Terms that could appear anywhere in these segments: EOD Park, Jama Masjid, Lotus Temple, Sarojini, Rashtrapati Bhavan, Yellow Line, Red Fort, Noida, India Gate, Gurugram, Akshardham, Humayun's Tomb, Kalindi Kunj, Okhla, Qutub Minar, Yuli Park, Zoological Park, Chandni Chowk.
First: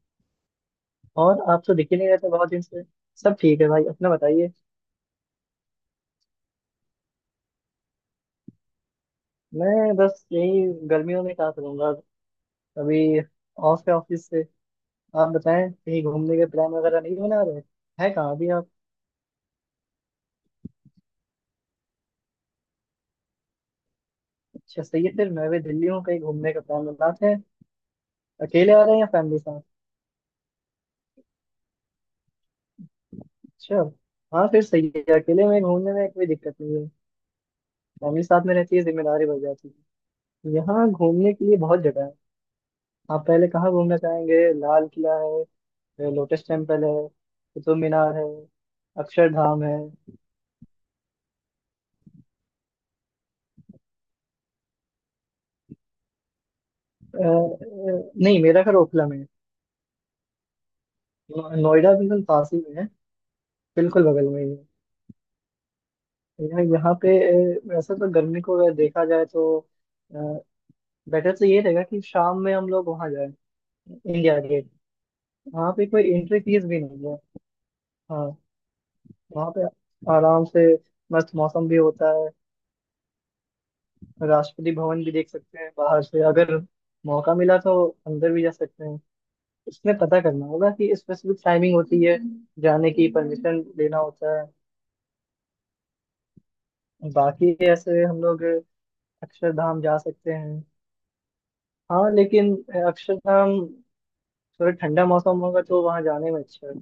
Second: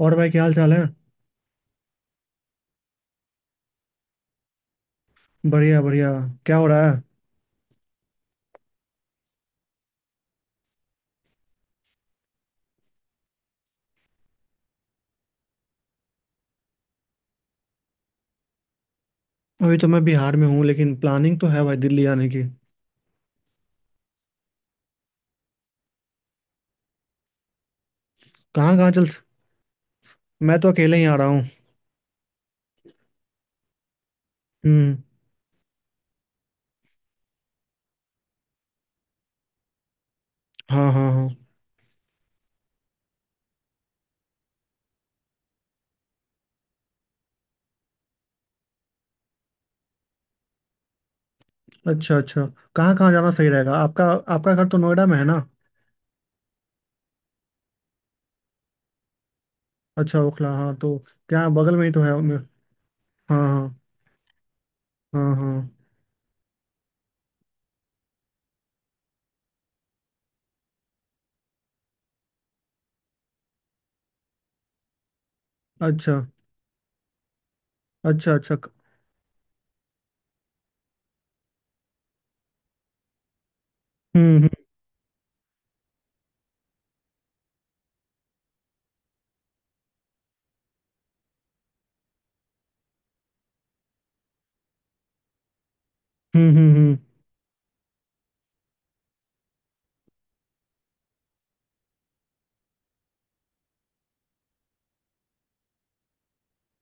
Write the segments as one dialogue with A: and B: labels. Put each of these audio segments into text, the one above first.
A: और भाई, क्या हाल चाल है।
B: और आप तो दिख ही नहीं रहे थे बहुत दिन से। सब ठीक है भाई, अपना बताइए।
A: बढ़िया बढ़िया। क्या हो रहा है।
B: मैं बस यही, गर्मियों में कहाँ करूंगा अभी, ऑफ है ऑफिस से। आप बताएं, कहीं घूमने के प्लान वगैरह नहीं बना रहे? है कहाँ अभी आप?
A: अभी तो मैं बिहार में हूँ, लेकिन प्लानिंग तो है भाई दिल्ली आने की।
B: अच्छा सही है, फिर मैं भी दिल्ली हूँ, कहीं घूमने का प्लान बनाते हैं। अकेले
A: कहाँ
B: आ
A: कहाँ
B: रहे हैं
A: चल।
B: या फैमिली साथ?
A: मैं तो अकेले ही आ रहा हूँ।
B: अच्छा। हाँ फिर सही
A: हम्म।
B: है, अकेले में घूमने में कोई दिक्कत नहीं है। फैमिली साथ में रहती है जिम्मेदारी बढ़ जाती है। यहाँ
A: हाँ हाँ हाँ।
B: घूमने के लिए बहुत जगह है। आप पहले कहाँ घूमना चाहेंगे? लाल किला है, लोटस टेम्पल है, कुतुब मीनार है, अक्षरधाम है।
A: अच्छा अच्छा। कहाँ कहाँ जाना सही रहेगा आपका। आपका घर तो नोएडा में है ना।
B: नहीं मेरा घर ओखला में है।
A: अच्छा, ओखला। हाँ तो क्या
B: नो-
A: बगल में ही
B: नोएडा
A: तो है
B: बिल्कुल
A: मे-
B: पास ही में है,
A: हाँ हाँ।
B: बिल्कुल बगल में ही है।
A: हाँ हाँ।
B: यहाँ यहाँ पे, वैसे तो गर्मी को अगर देखा जाए तो बेटर तो ये रहेगा कि शाम में हम लोग वहाँ जाए, इंडिया गेट। वहाँ पे कोई
A: अच्छा
B: एंट्री फीस भी नहीं है। हाँ,
A: अच्छा अच्छा।
B: वहाँ पे आराम से मस्त मौसम भी होता है।
A: हम्म हम्म
B: राष्ट्रपति भवन भी देख सकते हैं बाहर से, अगर मौका मिला तो अंदर भी जा सकते हैं। इसमें पता करना होगा कि स्पेसिफिक टाइमिंग होती है, जाने की परमिशन लेना होता है।
A: हम्म।
B: बाकी ऐसे हम लोग अक्षरधाम जा सकते हैं। हाँ लेकिन अक्षरधाम थोड़ा ठंडा मौसम होगा तो वहाँ जाने में अच्छा है।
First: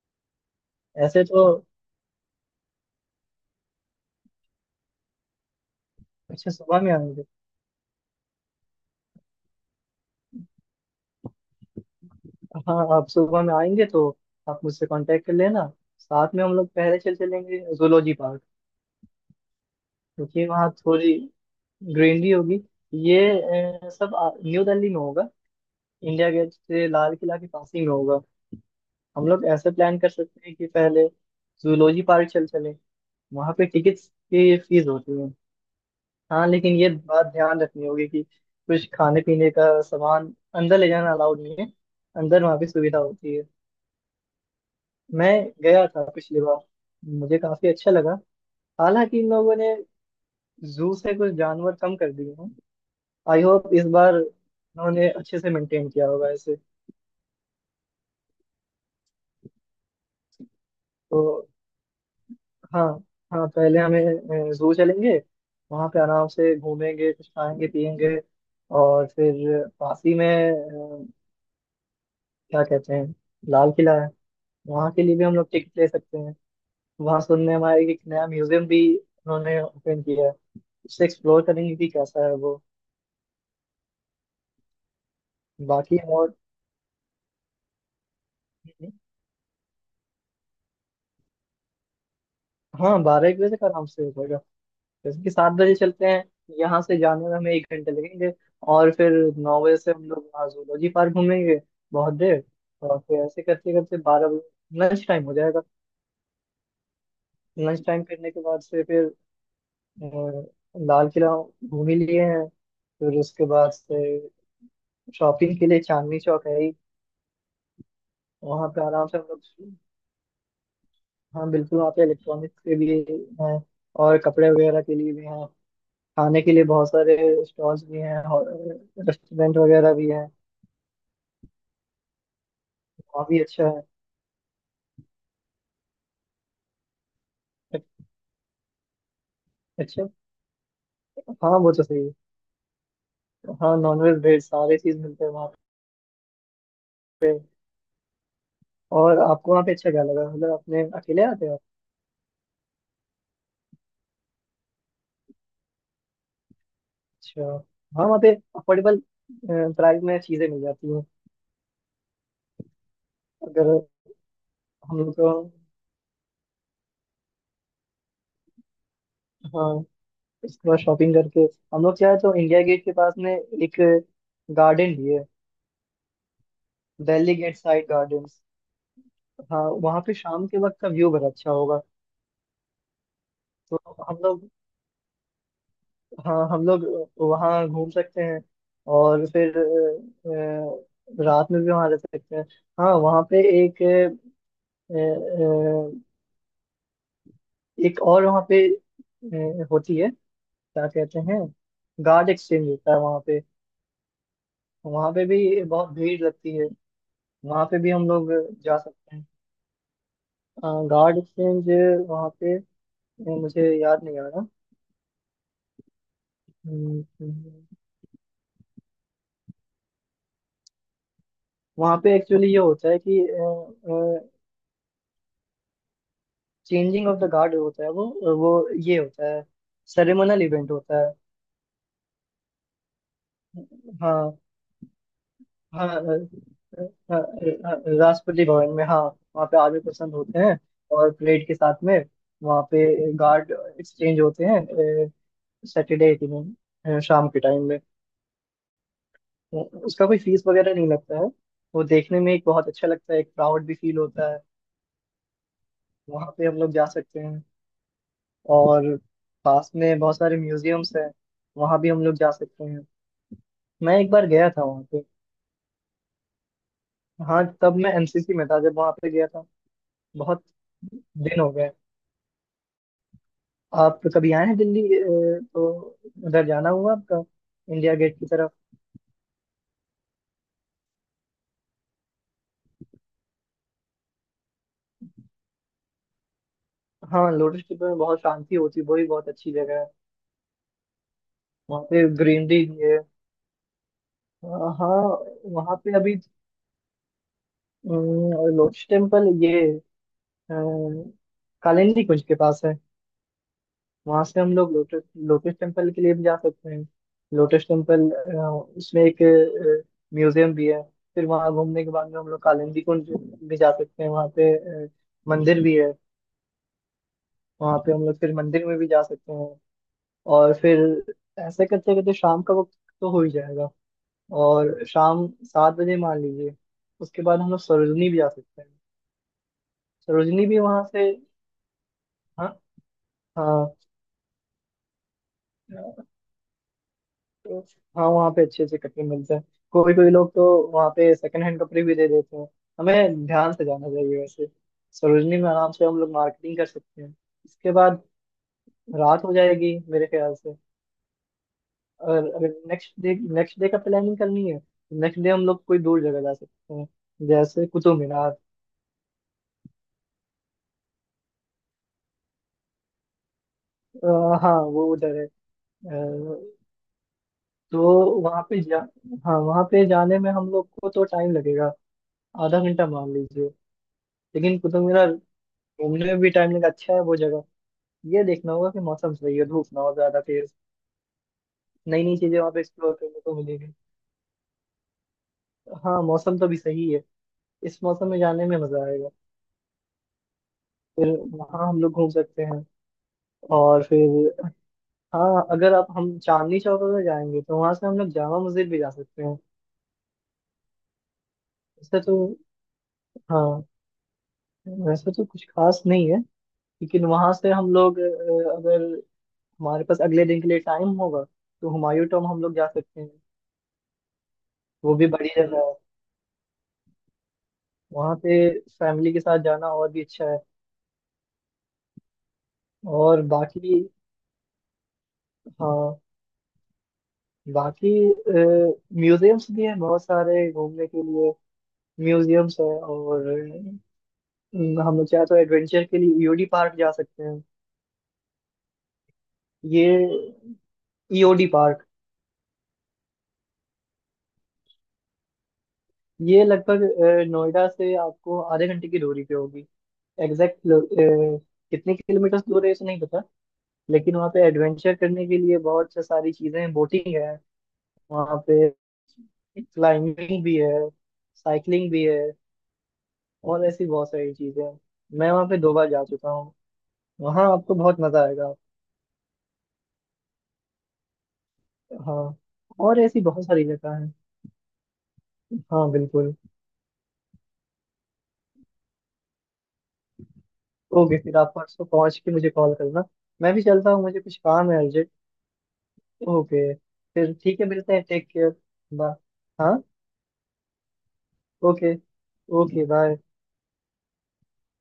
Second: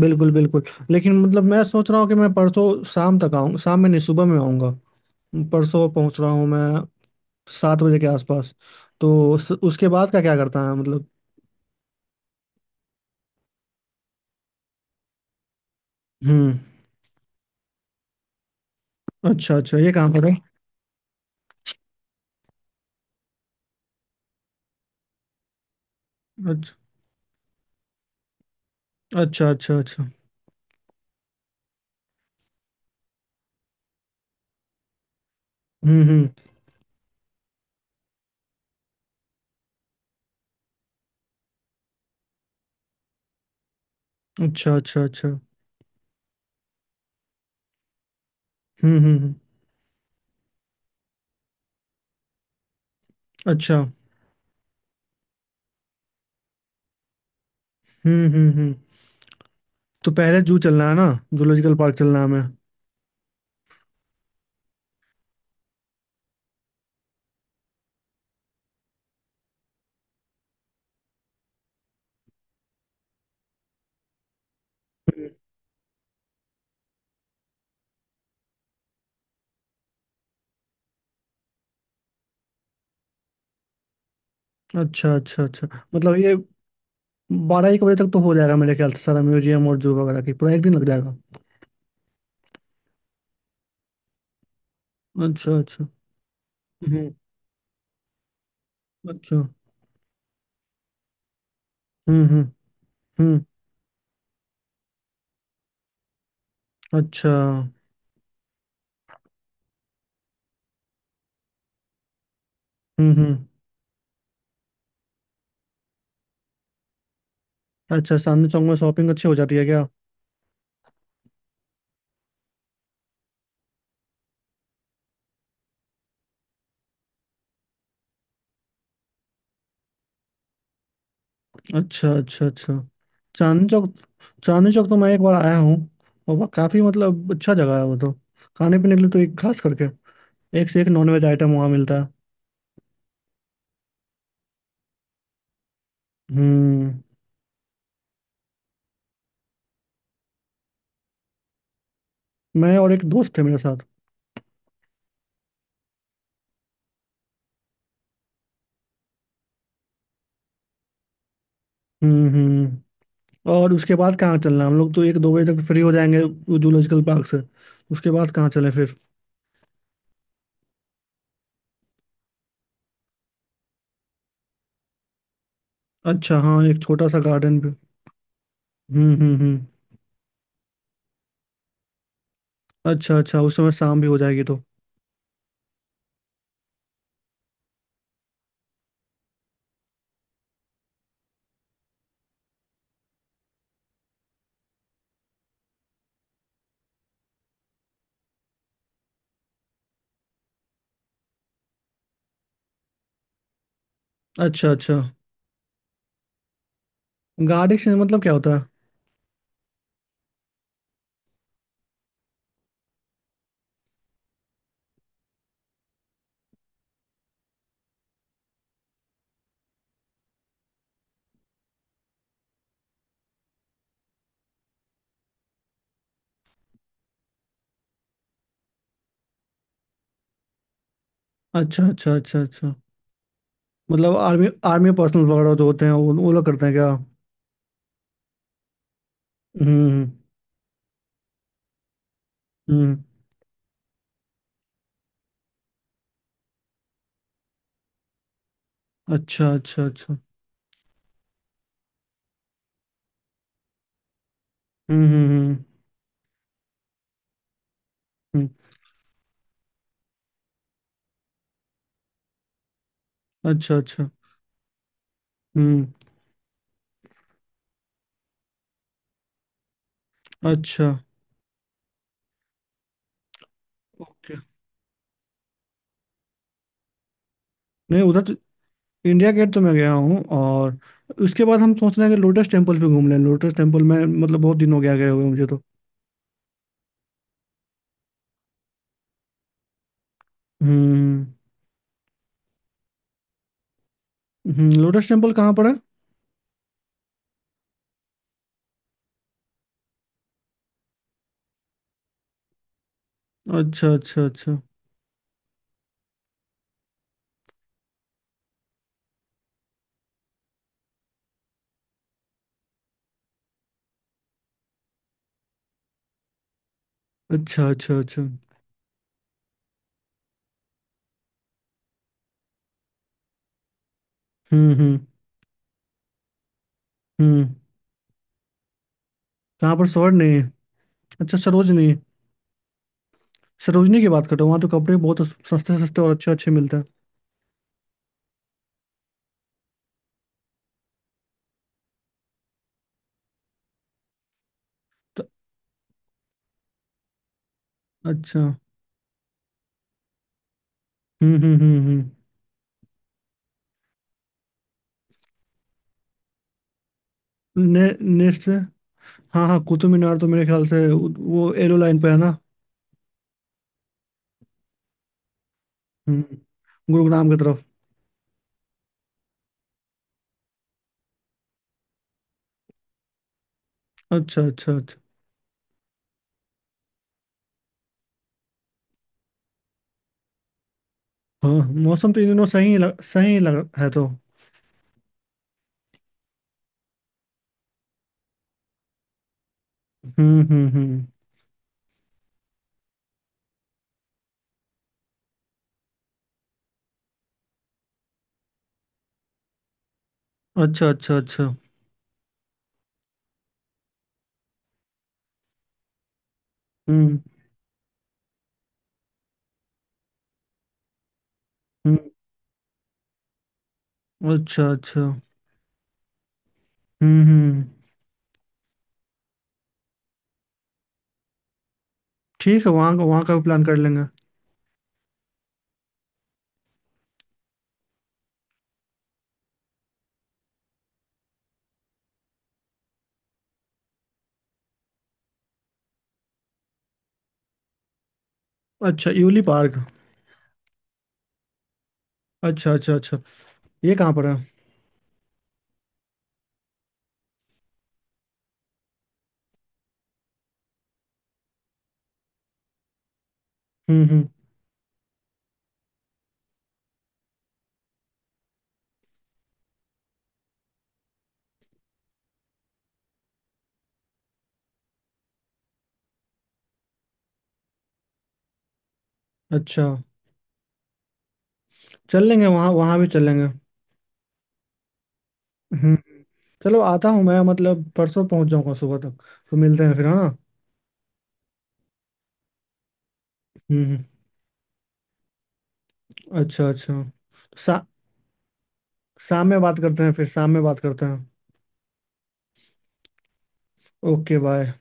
A: बिल्कुल बिल्कुल। लेकिन
B: ऐसे
A: मतलब
B: तो
A: मैं सोच रहा हूँ कि मैं परसों शाम तक आऊँ, शाम में नहीं, सुबह में आऊँगा। परसों पहुँच रहा हूँ
B: अच्छा, सुबह
A: मैं।
B: में आएंगे।
A: 7 बजे के आसपास। तो उसके बाद का क्या करता है, मतलब।
B: हाँ आप सुबह में आएंगे तो आप मुझसे कांटेक्ट कर लेना, साथ में हम
A: हम्म।
B: लोग पहले चल चलेंगे जूलॉजी पार्क।
A: अच्छा अच्छा, ये काम करो।
B: क्योंकि वहाँ थोड़ी ग्रीनरी होगी, ये, न्यू दिल्ली में होगा, इंडिया गेट
A: अच्छा
B: से लाल किला के पास ही में होगा। हम लोग
A: अच्छा
B: ऐसे
A: अच्छा
B: प्लान
A: अच्छा।
B: कर सकते हैं कि पहले जूलॉजी पार्क चल चले। वहां पे टिकट्स की फीस होती है।
A: हम्म।
B: हाँ लेकिन ये बात ध्यान रखनी होगी कि कुछ खाने पीने का सामान अंदर ले जाना अलाउड नहीं है, अंदर वहाँ पे सुविधा होती है।
A: अच्छा अच्छा अच्छा।
B: मैं गया था पिछली बार, मुझे काफी अच्छा लगा। हालांकि इन
A: हम्म।
B: लोगों ने जू से कुछ जानवर कम कर दिए हैं, आई होप
A: अच्छा।
B: इस बार उन्होंने अच्छे से मेंटेन किया होगा इसे।
A: हम्म। तो पहले जू चलना है ना।
B: तो
A: जूलॉजिकल पार्क चलना है हमें।
B: हाँ, हाँ पहले हमें जू चलेंगे, वहाँ पे आराम से घूमेंगे, कुछ खाएंगे पियेंगे। और फिर पास ही में, क्या कहते हैं, लाल किला है, वहाँ के लिए भी हम लोग टिकट ले सकते हैं। वहाँ सुनने में आया कि एक नया म्यूजियम भी उन्होंने ओपन किया है, उससे एक्सप्लोर करेंगे कि कैसा है वो।
A: अच्छा अच्छा अच्छा।
B: बाकी
A: मतलब
B: और,
A: ये, 12-1 बजे तक तो हो जाएगा मेरे ख्याल से, सारा म्यूजियम और जू वगैरह की पूरा एक दिन लग जाएगा।
B: हाँ बारह एक बजे तक आराम से हो जाएगा। जैसे कि
A: अच्छा
B: 7 बजे
A: अच्छा।
B: चलते हैं, यहाँ से
A: हम्म।
B: जाने में हमें एक घंटे लगेंगे, और फिर
A: अच्छा।
B: 9 बजे से हम लोग वहाँ जूलॉजी पार्क घूमेंगे बहुत
A: हम्म
B: देर।
A: हम्म
B: और फिर
A: हम्म।
B: ऐसे करते करते 12 बजे लंच टाइम हो जाएगा।
A: अच्छा।
B: लंच टाइम करने के बाद से फिर अ, लाल किला घूम ही लिए हैं, फिर
A: हम्म।
B: उसके बाद से शॉपिंग के लिए चांदनी चौक है ही।
A: अच्छा, चांदनी चौक
B: वहाँ
A: में
B: पे आराम
A: शॉपिंग
B: से हम
A: अच्छी हो
B: लोग,
A: जाती है क्या।
B: हाँ बिल्कुल वहाँ पे इलेक्ट्रॉनिक्स के भी हैं और कपड़े वगैरह के लिए भी हैं, खाने के लिए बहुत सारे स्टॉल्स भी हैं और रेस्टोरेंट वगैरह भी हैं।
A: अच्छा अच्छा अच्छा।
B: वहाँ भी अच्छा
A: चांदनी
B: है।
A: चौक। चांदनी चौक तो मैं एक बार आया हूँ। और वह काफी मतलब अच्छा जगह है,
B: अ-
A: वो तो। खाने पीने के लिए तो एक खास करके
B: अच्छा।
A: एक से एक नॉनवेज आइटम
B: हाँ
A: वहाँ
B: वो तो
A: मिलता
B: सही
A: है।
B: है, हाँ नॉनवेज वेज सारे चीज मिलते हैं वहाँ
A: हम्म।
B: पे। और आपको वहाँ पे अच्छा क्या लगा, मतलब आपने अकेले आते हो आप?
A: मैं और एक दोस्त थे मेरे साथ।
B: अच्छा। हाँ वहाँ पे अफोर्डेबल प्राइस में चीजें मिल जाती हैं,
A: हम्म। और
B: अगर
A: उसके बाद कहाँ चलना है? हम लोग
B: हम
A: तो
B: लोग
A: एक
B: को।
A: दो बजे तक फ्री हो जाएंगे वो जूलॉजिकल पार्क से। उसके बाद कहाँ चलें फिर।
B: हाँ उसके बाद शॉपिंग करके हम लोग क्या है तो इंडिया गेट के पास में एक गार्डन भी है,
A: अच्छा हाँ, एक छोटा सा
B: दिल्ली गेट
A: गार्डन भी।
B: Side garden. हाँ
A: हम्म।
B: वहाँ पे शाम के वक्त का व्यू बड़ा अच्छा होगा।
A: अच्छा अच्छा, उस समय
B: तो
A: शाम भी
B: हम
A: हो जाएगी
B: लोग,
A: तो।
B: हाँ हम लोग वहाँ घूम सकते हैं। और फिर रात में भी वहाँ रह सकते हैं। हाँ वहाँ पे एक अ, अ, एक और वहाँ पे होती है, क्या कहते हैं, गार्ड एक्सचेंज होता है वहाँ पे।
A: अच्छा अच्छा।
B: वहाँ पे भी बहुत भीड़ लगती है, वहाँ
A: गार्डन
B: पे भी
A: से
B: हम
A: मतलब क्या
B: लोग
A: होता है।
B: जा सकते हैं। गार्ड एक्सचेंज वहाँ पे, मुझे याद नहीं आ रहा। हम्म। वहाँ पे एक्चुअली ये होता है कि चेंजिंग ऑफ द गार्ड होता है, वो ये होता है, सेरेमोनियल इवेंट होता है।
A: अच्छा अच्छा अच्छा अच्छा। मतलब
B: हाँ,
A: आर्मी आर्मी पर्सनल वगैरह जो होते
B: हाँ
A: हैं
B: अ,
A: वो लोग करते हैं क्या।
B: अ, अ, राष्ट्रपति भवन में, हाँ वहाँ पे आर्मी
A: हम्म
B: पर्सन होते हैं और परेड के साथ में वहाँ
A: हम्म हम्म।
B: पे गार्ड एक्सचेंज होते हैं। सैटरडे के दिन, शाम के टाइम में,
A: अच्छा अच्छा
B: उसका
A: अच्छा।
B: कोई फीस वगैरह नहीं लगता है। वो देखने में एक बहुत अच्छा लगता है, एक प्राउड भी फील होता है।
A: हम्म हम्म हम्म
B: वहाँ पे हम लोग जा सकते हैं।
A: हम्म।
B: और पास में बहुत सारे म्यूजियम्स हैं, वहाँ भी हम लोग जा सकते हैं।
A: अच्छा
B: मैं
A: अच्छा।
B: एक बार गया था वहां पे।
A: हम्म।
B: हाँ तब मैं एनसीसी में था जब वहां पे गया था, बहुत
A: अच्छा।
B: दिन हो गए। आप कभी
A: ओके।
B: आए हैं दिल्ली, तो उधर जाना हुआ आपका, इंडिया
A: नहीं,
B: गेट
A: उधर
B: की
A: तो।
B: तरफ?
A: इंडिया गेट तो मैं गया हूँ। और उसके बाद हम सोच रहे हैं कि लोटस टेम्पल भी घूम लें। लोटस टेम्पल में मतलब बहुत दिन हो गया गए हुए मुझे तो।
B: हाँ लोटस टेम्पल में बहुत शांति होती है, वो भी बहुत अच्छी जगह है।
A: हम्म
B: वहाँ पे ग्रीनरी भी है। अ, हाँ
A: लोटस टेम्पल कहाँ पर है।
B: वहाँ पे अभी, लोटस टेम्पल ये अ, कालिंदी कुंज के पास है।
A: अच्छा अच्छा
B: वहां से हम
A: अच्छा
B: लोग लोटस लोटस टेम्पल के लिए भी जा सकते हैं। लोटस टेम्पल, उसमें एक म्यूजियम भी है। फिर वहां घूमने के बाद में हम लोग कालिंदी कुंज भी जा सकते हैं, वहां पे अ, मंदिर भी है।
A: अच्छा
B: वहां पे
A: अच्छा
B: हम लोग
A: अच्छा।
B: फिर मंदिर में भी जा सकते हैं। और फिर ऐसे करते करते शाम का वक्त तो हो ही जाएगा,
A: हम्म
B: और
A: हम्म
B: शाम 7 बजे मान लीजिए उसके बाद हम
A: हम्म।
B: लोग सरोजनी भी जा सकते हैं।
A: कहाँ पर सरोज नहीं
B: सरोजनी
A: है।
B: भी वहां से,
A: अच्छा सरोज नहीं है।
B: हाँ। हाँ
A: सरोजनी की बात कर रहे हो। वहाँ तो कपड़े बहुत सस्ते सस्ते और अच्छे अच्छे मिलते हैं
B: तो हाँ वहाँ पे अच्छे अच्छे कपड़े मिलते हैं। कोई कोई लोग तो वहाँ पे सेकंड हैंड कपड़े भी दे देते हैं, हमें ध्यान से जाना चाहिए वैसे।
A: तो।
B: सरोजनी में आराम से हम लोग मार्केटिंग कर सकते हैं। इसके बाद
A: अच्छा।
B: रात हो जाएगी मेरे ख्याल से।
A: हम्म।
B: और अगर नेक्स्ट डे का प्लानिंग करनी है, नेक्स्ट डे हम लोग कोई दूर जगह जा सकते हैं, जैसे कुतुब मीनार।
A: नेक्स्ट से। हाँ हाँ, कुतुब मीनार तो मेरे ख्याल से वो एलो लाइन पे है ना।
B: अ, हाँ वो उधर है।
A: हम्म।
B: अ,
A: गुरुग्राम की तरफ।
B: तो वहाँ पे जा, हाँ वहाँ पे जाने में हम लोग को तो टाइम लगेगा, आधा घंटा मान लीजिए।
A: अच्छा
B: लेकिन
A: अच्छा
B: कुतुब
A: अच्छा।
B: मीनार घूमने में भी टाइम लगा, अच्छा है वो जगह। ये देखना होगा कि मौसम सही है, धूप ना हो ज्यादा तेज।
A: हाँ
B: नई
A: मौसम
B: नई
A: तो इन
B: चीजें
A: दिनों
B: वहाँ पे एक्सप्लोर करने
A: सही
B: को
A: ही लग
B: मिलेगी।
A: है तो।
B: हाँ मौसम तो भी सही है, इस मौसम में जाने में मजा आएगा।
A: हम्म।
B: फिर वहाँ हम लोग घूम सकते हैं। और फिर हाँ, अगर आप हम चांदनी चौक अगर जाएंगे तो वहां से हम लोग जामा मस्जिद भी जा सकते हैं।
A: अच्छा अच्छा अच्छा।
B: वैसे तो, हाँ वैसे तो कुछ खास नहीं है। लेकिन
A: हम्म
B: वहां से हम लोग, अगर हमारे पास अगले दिन के लिए टाइम होगा तो
A: हम्म।
B: हुमायूं टॉम हम लोग जा सकते हैं।
A: अच्छा
B: वो
A: अच्छा।
B: भी बड़ी जगह है,
A: हम्म।
B: वहाँ पे फैमिली के साथ जाना और भी अच्छा है।
A: ठीक है, वहाँ का
B: और
A: वहाँ का भी प्लान कर
B: बाकी,
A: लेंगे।
B: हाँ बाकी म्यूजियम्स भी हैं बहुत सारे घूमने के लिए। म्यूजियम्स हैं और हम लोग चाहे तो एडवेंचर के लिए ईओडी पार्क जा सकते हैं।
A: अच्छा यूली पार्क।
B: ये ईओडी पार्क
A: अच्छा अच्छा अच्छा। ये कहाँ पर है।
B: ये लगभग नोएडा से आपको आधे घंटे की दूरी पे होगी। एग्जैक्ट कितने किलोमीटर दूर है ये तो नहीं पता। लेकिन
A: हम्म।
B: वहाँ पे एडवेंचर करने के लिए बहुत से सारी चीज़ें हैं, बोटिंग है वहाँ पे, क्लाइंबिंग भी है, साइकिलिंग भी है, और ऐसी बहुत सारी चीजें हैं। मैं वहाँ पे 2 बार जा चुका हूँ, वहाँ आपको बहुत मजा आएगा।
A: अच्छा। चल
B: हाँ।
A: लेंगे वहाँ, वहाँ
B: और
A: भी
B: ऐसी
A: चल
B: बहुत
A: लेंगे।
B: सारी जगह है, हाँ
A: हम्म।
B: बिल्कुल।
A: चलो, आता हूँ मैं, मतलब परसों पहुँच जाऊँगा सुबह तक। तो मिलते हैं फिर, हाँ।
B: ओके, फिर आप परसों पहुँच के मुझे कॉल करना। मैं भी चलता हूँ,
A: हम्म।
B: मुझे कुछ काम है अर्जेंट।
A: अच्छा
B: ओके।
A: अच्छा।
B: फिर ठीक है,
A: शा,
B: मिलते हैं, टेक केयर। बाय।
A: शाम में
B: हाँ।
A: बात करते हैं फिर शाम में बात करते हैं।
B: Okay. Okay bye.
A: Okay bye.